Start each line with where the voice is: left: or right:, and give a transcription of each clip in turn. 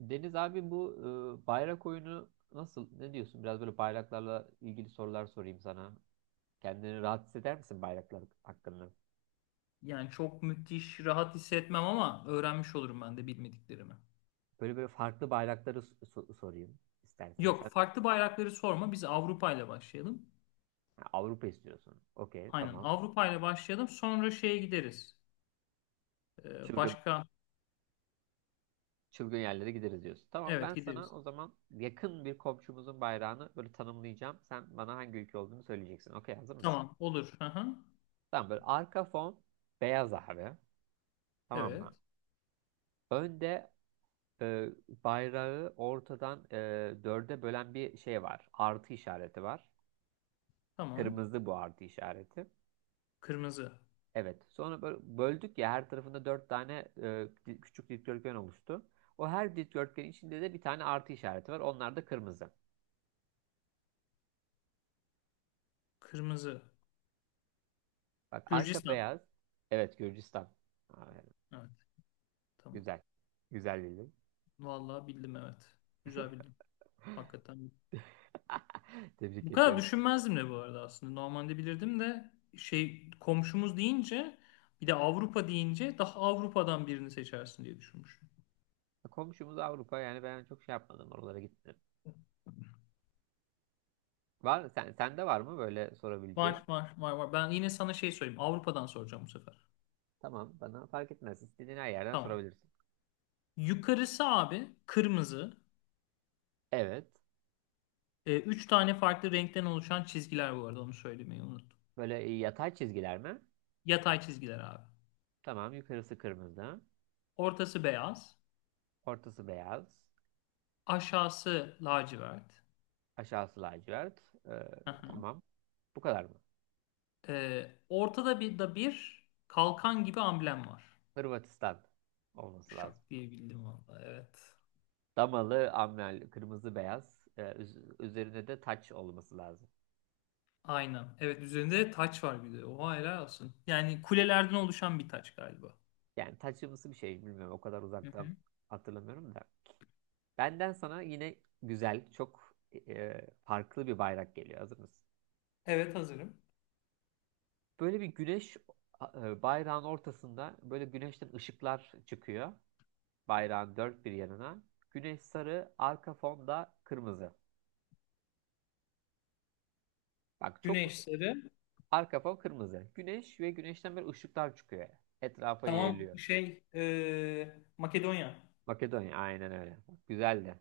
right: Deniz abi bu bayrak oyunu nasıl? Ne diyorsun? Biraz böyle bayraklarla ilgili sorular sorayım sana. Kendini rahat hisseder misin bayraklar hakkında?
left: Yani çok müthiş, rahat hissetmem ama öğrenmiş olurum ben de bilmediklerimi.
right: Böyle böyle farklı bayrakları sorayım istersen. Yani sen.
left: Yok, farklı bayrakları sorma. Biz Avrupa ile başlayalım.
right: Ha, Avrupa istiyorsun. Okey,
left: Aynen,
right: tamam.
left: Avrupa ile başlayalım. Sonra şeye gideriz. Ee,
right: Çılgın
left: başka,
right: çılgın yerlere gideriz diyorsun. Tamam, ben
left: evet
right: sana
left: gideriz.
right: o zaman yakın bir komşumuzun bayrağını böyle tanımlayacağım. Sen bana hangi ülke olduğunu söyleyeceksin. Okey, hazır mısın?
left: Tamam, olur. Hı hı.
right: Tamam, böyle arka fon beyaz abi. Tamam
left: Evet,
right: mı? Önde e, bayrağı ortadan dörde bölen bir şey var. Artı işareti var.
left: tamam.
right: Kırmızı bu artı işareti.
left: Kırmızı,
right: Evet. Sonra böyle böldük ya, her tarafında dört tane küçük dikdörtgen oluştu. O her dikdörtgenin içinde de bir tane artı işareti var. Onlar da kırmızı.
left: kırmızı.
right: Bak arka
left: Gürcistan.
right: beyaz. Evet, Gürcistan. Aferin.
left: Evet, tamam.
right: Güzel. Güzel bildim.
left: Vallahi bildim, evet. Güzel bildim. Hakikaten.
right: Tebrik
left: Bu kadar
right: ediyorum.
left: düşünmezdim de bu arada aslında. Normalde bilirdim de şey, komşumuz deyince bir de Avrupa deyince daha Avrupa'dan birini seçersin diye düşünmüşüm.
right: Komşumuz Avrupa yani, ben çok şey yapmadım, oralara gitmedim. Var, sende var mı böyle sorabileceğin?
left: Var var var var. Ben yine sana şey sorayım. Avrupa'dan soracağım bu sefer.
right: Tamam, bana fark etmez. İstediğin her yerden
left: Tamam.
right: sorabilirsin.
left: Yukarısı abi kırmızı.
right: Evet.
left: Üç tane farklı renkten oluşan çizgiler, bu arada onu söylemeyi unuttum.
right: Böyle yatay çizgiler mi?
left: Yatay çizgiler abi.
right: Tamam, yukarısı kırmızı.
left: Ortası beyaz.
right: Ortası beyaz.
left: Aşağısı lacivert.
right: Aşağısı lacivert. Ee,
left: Hı hı.
right: tamam. Bu kadar mı?
left: Ortada bir da bir kalkan gibi amblem var.
right: Hırvatistan olması lazım.
left: Şak diye bildim valla, evet.
right: Damalı, amber, kırmızı, beyaz. Üzerinde de taç olması lazım.
left: Aynen. Evet, üzerinde taç var bir de. Oha, helal olsun. Yani kulelerden oluşan bir taç galiba.
right: Yani taçımsı bir şey, bilmiyorum. O kadar
left: Hı hı.
right: uzaktan hatırlamıyorum da. Benden sana yine güzel, çok farklı bir bayrak geliyor. Hazır mısın?
left: Evet, hazırım.
right: Böyle bir güneş, bayrağın ortasında böyle güneşten ışıklar çıkıyor. Bayrağın dört bir yanına. Güneş sarı, arka fon da kırmızı. Bak çok,
left: Güneş sarı.
right: arka fon kırmızı. Güneş ve güneşten böyle ışıklar çıkıyor. Etrafa
left: Tamam
right: yayılıyor.
left: şey, Makedonya.
right: Makedonya aynen öyle. Bak, güzel de.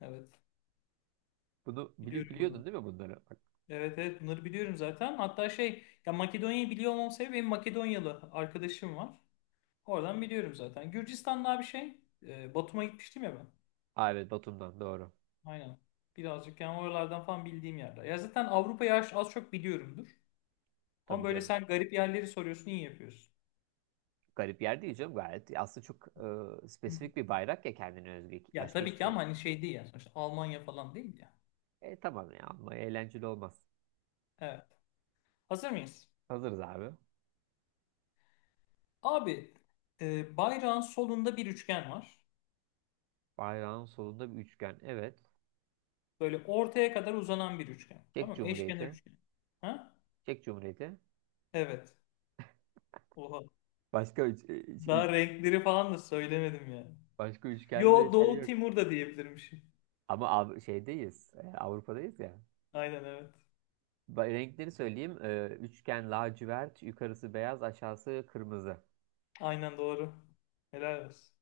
left: Evet,
right: Bunu
left: biliyorum
right: biliyordun
left: bunu.
right: değil mi bunları? Bak,
left: Evet evet, bunları biliyorum zaten. Hatta şey ya, Makedonya'yı biliyor olmam sebebi benim Makedonyalı arkadaşım var. Oradan biliyorum zaten. Gürcistan daha bir şey. Batum'a gitmiştim ya ben.
right: aa, evet, Batum'dan doğru.
left: Aynen. Birazcık yani oralardan falan bildiğim yerler. Ya zaten Avrupa'yı az az çok biliyorumdur. Ama
right: Tabii
left: böyle
right: canım.
left: sen garip yerleri soruyorsun, iyi yapıyorsun.
right: Garip yer değil canım, gayet. Aslında çok
left: Hı.
right: spesifik bir bayrak ya, kendine özgü.
left: Ya
right: Başka
left: tabii
right: hiçbir
left: ki,
right: şey.
left: ama hani şey değil ya, sonuçta Almanya falan değil ya.
right: E tamam ya, ama eğlenceli olmaz.
left: Evet. Hazır mıyız?
right: Hazırız abi.
left: Abi, bayrağın solunda bir üçgen var.
right: Bayrağın solunda bir üçgen. Evet.
left: Böyle ortaya kadar uzanan bir üçgen.
right: Çek
left: Tamam mı? Eşkenar
right: Cumhuriyeti.
left: üçgen. Ha?
right: Çek Cumhuriyeti.
left: Evet. Oha.
right: Başka üç- üç-
left: Daha renkleri falan da söylemedim yani.
right: Başka üçgenle
left: Yo,
right: şey
left: Doğu
right: yok.
left: Timur da diyebilirmişim.
right: Şeydeyiz. Avrupa'dayız ya.
left: Aynen, evet.
right: Renkleri söyleyeyim. E, üçgen lacivert. Yukarısı beyaz. Aşağısı kırmızı.
left: Aynen doğru. Helal olsun.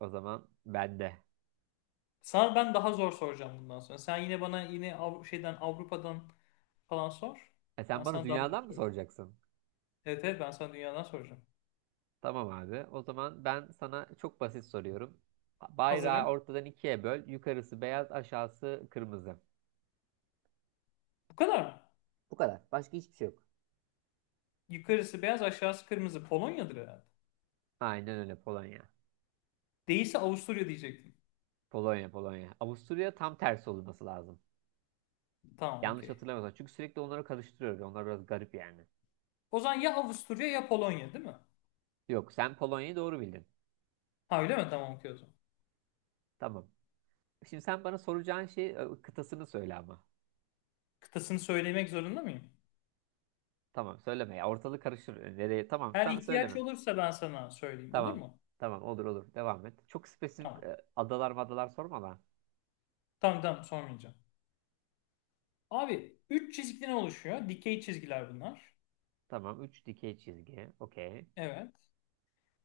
right: O zaman bende.
left: Sana ben daha zor soracağım bundan sonra. Sen yine bana yine şeyden, Avrupa'dan falan sor.
right: E,
left: Ben
right: sen bana
left: sana daha zor
right: dünyadan mı
left: soracağım.
right: soracaksın?
left: Evet evet, ben sana dünyadan soracağım.
right: Tamam abi. O zaman ben sana çok basit soruyorum. Bayrağı
left: Hazırım.
right: ortadan ikiye böl. Yukarısı beyaz. Aşağısı kırmızı.
left: Bu kadar mı?
right: Bu kadar. Başka hiçbir şey yok.
left: Yukarısı beyaz, aşağısı kırmızı. Polonya'dır herhalde.
right: Aynen öyle, Polonya.
left: Değilse Avusturya diyecektim.
right: Polonya, Polonya. Avusturya tam tersi olması lazım.
left: Tamam,
right: Yanlış
left: okey.
right: hatırlamıyorsam. Çünkü sürekli onları karıştırıyoruz. Yani onlar biraz garip yani.
left: O zaman ya Avusturya ya Polonya, değil mi?
right: Yok, sen Polonya'yı doğru bildin.
left: Ha, öyle mi? Tamam, okey o zaman.
right: Tamam. Şimdi sen bana soracağın şey, kıtasını söyle ama.
left: Kıtasını söylemek zorunda mıyım?
right: Tamam, söyleme ya. Ortalık karışır. E, nereye? Tamam,
left: Eğer
right: tamam söyleme.
left: ihtiyaç olursa ben sana söyleyeyim, olur
right: Tamam.
left: mu?
right: Tamam, olur olur. Devam et. Çok spesifik
left: Tamam.
right: adalar madalar sorma lan.
left: Tamam tamam, sormayacağım. Abi 3 çizgiden oluşuyor. Dikey çizgiler bunlar.
right: Tamam, 3 dikey çizgi. Okey.
left: Evet.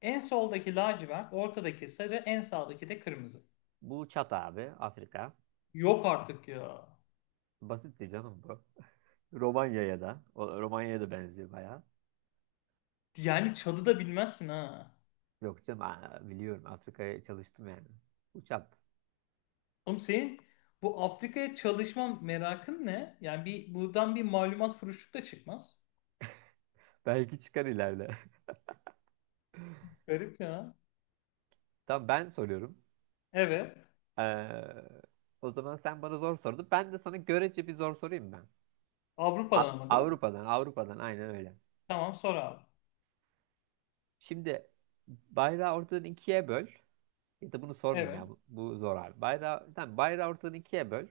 left: En soldaki lacivert, ortadaki sarı, en sağdaki de kırmızı.
right: Bu Çat abi, Afrika.
left: Yok artık ya.
right: Basitti canım bu. Romanya'ya da. Romanya'ya da benziyor bayağı.
left: Yani çalı da bilmezsin ha.
right: Yok canım, aa, biliyorum, Afrika'ya çalıştım yani. Uçak.
left: Oğlum senin bu Afrika'ya çalışma merakın ne? Yani bir buradan bir malumat furuşluk da çıkmaz.
right: Belki çıkar ileride.
left: Garip ya.
right: Tamam, ben soruyorum.
left: Evet.
right: Ee, O zaman sen bana zor sordun. Ben de sana görece bir zor sorayım ben.
left: Avrupa'dan ama değil mi?
right: Avrupa'dan, Avrupa'dan aynen öyle.
left: Tamam sor abi.
right: Şimdi bayrağı ortadan ikiye böl. Ya da bunu sormayayım
left: Evet.
right: ya, bu zor abi. Bayrağı, tamam, bayrağı ortadan ikiye böl.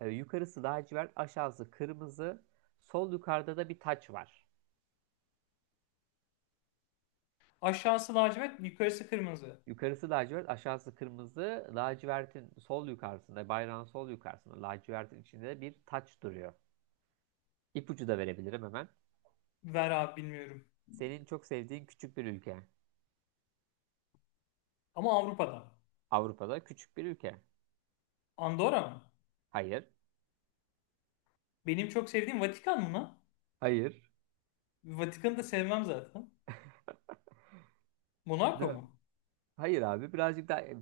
right: Yukarısı lacivert, aşağısı kırmızı. Sol yukarıda da bir taç var.
left: Aşağısı lacivert, yukarısı kırmızı.
right: Yukarısı lacivert, aşağısı kırmızı. Lacivertin sol yukarısında, bayrağın sol yukarısında lacivertin içinde bir taç duruyor. İpucu da verebilirim hemen.
left: Ver abi, bilmiyorum.
right: Senin çok sevdiğin küçük bir ülke.
left: Ama Avrupa'dan.
right: Avrupa'da küçük bir ülke.
left: Andorra mı?
right: Hayır.
left: Benim çok sevdiğim Vatikan mı?
right: Hayır.
left: Vatikan'ı da sevmem zaten. Monaco
right: Da.
left: mu?
right: Hayır abi, birazcık daha,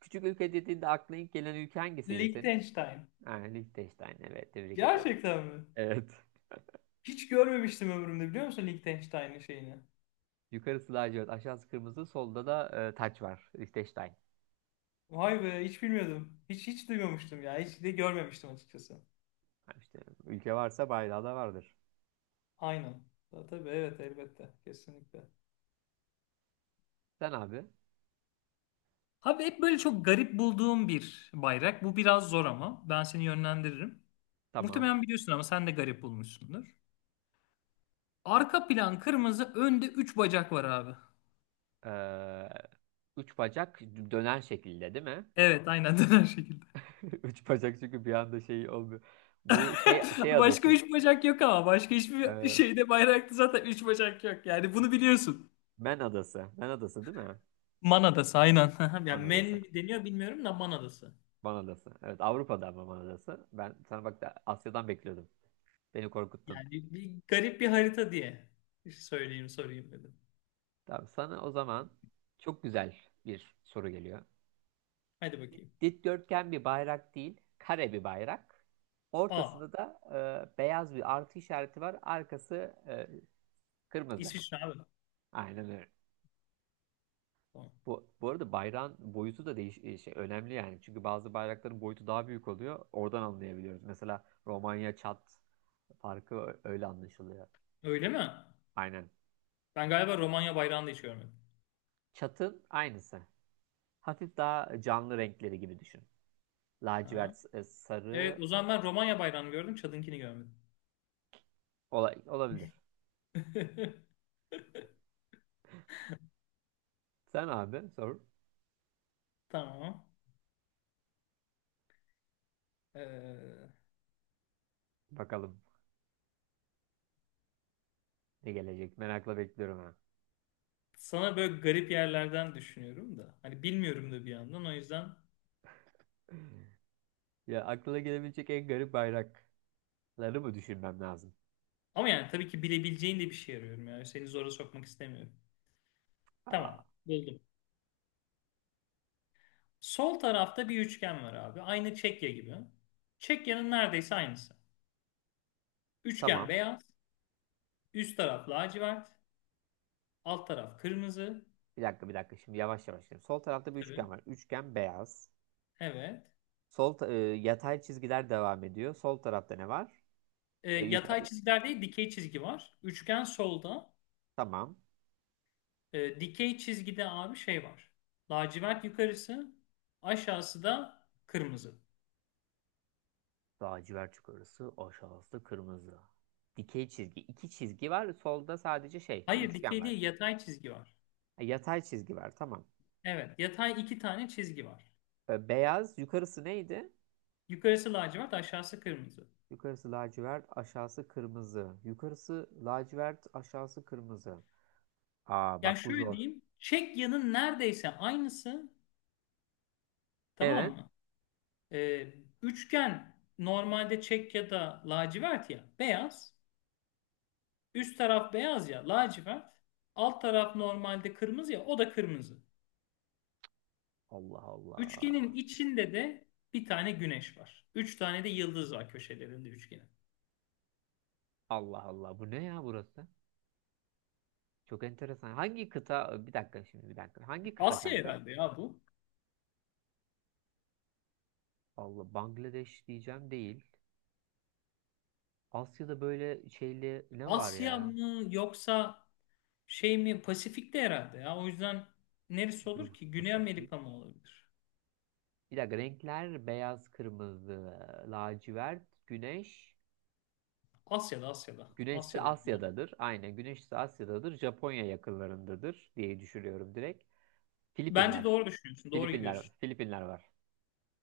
right: küçük ülke dediğinde aklına ilk gelen ülke hangisiydi senin?
left: Liechtenstein.
right: Ha, Liechtenstein. Evet, tebrik ediyorum.
left: Gerçekten mi?
right: Evet.
left: Hiç görmemiştim ömrümde, biliyor musun, Liechtenstein'in şeyini?
right: Yukarısı lacivert, aşağısı kırmızı, solda da taç var. Liechtenstein.
left: Vay be, hiç bilmiyordum. Hiç hiç duymamıştım ya. Hiç de görmemiştim açıkçası.
right: Ha, işte, ülke varsa bayrağı da vardır.
left: Aynen. Tabii evet, elbette. Kesinlikle.
right: Sen abi.
left: Abi hep böyle çok garip bulduğum bir bayrak. Bu biraz zor ama ben seni yönlendiririm.
right: Tamam.
left: Muhtemelen biliyorsun ama sen de garip bulmuşsundur. Arka plan kırmızı, önde 3 bacak var abi.
right: Ee, Üç bacak, dönen şekilde değil mi?
left: Evet, aynen döner şekilde.
right: Üç bacak çünkü bir anda şey olmuyor. Bu şey şey
left: Başka
right: adası.
left: 3 bacak yok ama başka hiçbir
right: Ee,
left: şeyde bayrakta zaten 3 bacak yok. Yani bunu biliyorsun.
right: Man adası. Man adası değil mi?
left: Man Adası aynen.
right: Man
left: Yani
right: adası.
left: men deniyor bilmiyorum da, Man Adası.
right: Man adası. Evet, Avrupa'da ama Man adası. Ben sana bak da Asya'dan bekliyordum. Beni korkuttun.
left: Yani bir garip bir harita diye söyleyeyim sorayım dedim.
right: Tamam, sana o zaman çok güzel bir soru geliyor.
left: Hadi bakayım.
right: Dikdörtgen bir bayrak değil, kare bir bayrak.
left: Aa,
right: Ortasında da beyaz bir artı işareti var. Arkası e, kırmızı.
left: İsviçre abi.
right: Aynen.
left: Tamam.
right: Bu, bu arada bayrağın boyutu da önemli yani. Çünkü bazı bayrakların boyutu daha büyük oluyor. Oradan anlayabiliyoruz. Mesela Romanya, Çat farkı öyle anlaşılıyor.
left: Öyle mi?
right: Aynen.
left: Ben galiba Romanya bayrağını da hiç görmedim.
right: Çatın aynısı. Hafif daha canlı renkleri gibi düşün.
left: Ha.
right: Lacivert,
left: Evet,
right: sarı.
left: o zaman ben Romanya bayrağını gördüm, Çad'ınkini görmedim.
right: Olabilir. Sen abi sor.
left: Tamam. Ee,
right: Bakalım ne gelecek. Merakla bekliyorum ha.
left: Sana böyle garip yerlerden düşünüyorum da. Hani bilmiyorum da bir yandan, o yüzden.
right: Ya aklına gelebilecek en garip bayrakları mı düşünmem lazım?
left: Ama yani tabii ki bilebileceğin de bir şey arıyorum yani. Seni zora sokmak istemiyorum.
right: Aa,
left: Tamam. Buldum. Sol tarafta bir üçgen var abi. Aynı Çekya gibi. Çekya'nın neredeyse aynısı. Üçgen
right: tamam.
left: beyaz. Üst taraf lacivert. Alt taraf kırmızı.
right: Bir dakika, bir dakika. Şimdi yavaş yavaş gidelim. Sol tarafta bir
left: Tabii.
right: üçgen var. Üçgen beyaz.
left: Evet.
right: Yatay çizgiler devam ediyor. Sol tarafta ne var? Şey
left: Yatay
right: yukarı,
left: çizgiler değil, dikey çizgi var. Üçgen solda.
right: tamam.
left: Dikey çizgide abi şey var. Lacivert yukarısı. Aşağısı da kırmızı.
right: Lacivert yukarısı, aşağısı kırmızı. Dikey çizgi. İki çizgi var. Solda sadece şey bir
left: Hayır,
right: üçgen
left: dikey
right: var.
left: değil, yatay çizgi var.
right: Ha, yatay çizgi var, tamam.
left: Evet, yatay iki tane çizgi var.
right: E, beyaz yukarısı neydi?
left: Yukarısı lacivert, aşağısı kırmızı.
right: Yukarısı lacivert, aşağısı kırmızı. Yukarısı lacivert, aşağısı kırmızı. Aa
left: Yani
right: bak, bu
left: şöyle
right: zor.
left: diyeyim. Çekya'nın neredeyse aynısı. Tamam
right: Evet.
left: mı? Ee, Üçgen normalde çek ya da lacivert ya beyaz. Üst taraf beyaz ya lacivert. Alt taraf normalde kırmızı ya, o da kırmızı.
right: Allah Allah.
left: Üçgenin içinde de bir tane güneş var. Üç tane de yıldız var köşelerinde üçgenin.
right: Allah Allah. Bu ne ya burası? Çok enteresan. Hangi kıta? Bir dakika şimdi, bir dakika. Hangi kıta
left: Asya
right: kanka?
left: herhalde ya bu.
right: Allah, Bangladeş diyeceğim değil. Asya'da böyle şeyli ne var
left: Asya
right: ya?
left: mı yoksa şey mi, Pasifik'te herhalde ya. O yüzden neresi olur
right: Dur,
left: ki? Güney
right: Pasifik.
left: Amerika mı olabilir?
right: Bir dakika, renkler beyaz, kırmızı, lacivert, güneş.
left: Asya'da Asya'da.
right: Güneşse
left: Asya'da yani.
right: Asya'dadır. Aynen, güneşse Asya'dadır. Japonya yakınlarındadır diye düşünüyorum direkt.
left: Bence
right: Filipinler.
left: doğru düşünüyorsun. Doğru
right: Filipinler.
left: gidiyorsun.
right: Filipinler var.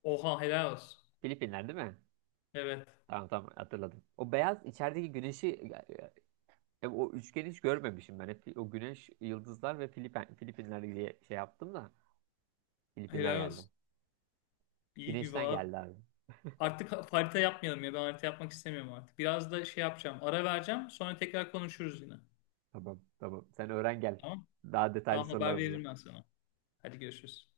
left: Oha helal olsun.
right: Filipinler değil mi?
left: Evet.
right: Tamam tamam, hatırladım. O beyaz içerideki güneşi, o üçgeni hiç görmemişim ben. Hep o güneş, yıldızlar ve Filipinler diye şey yaptım da Filipinler
left: Helal
right: geldi.
left: olsun. İyi gibi
right: Güneşten
left: abi.
right: geldi abi.
left: Artık harita yapmayalım ya. Ben harita yapmak istemiyorum artık. Biraz da şey yapacağım. Ara vereceğim. Sonra tekrar konuşuruz yine.
right: Tamam tamam. Sen öğren gel.
left: Tamam.
right: Daha detaylı
left: Tamam, haber
right: sorular burada.
left: veririm ben sana. Hadi görüşürüz.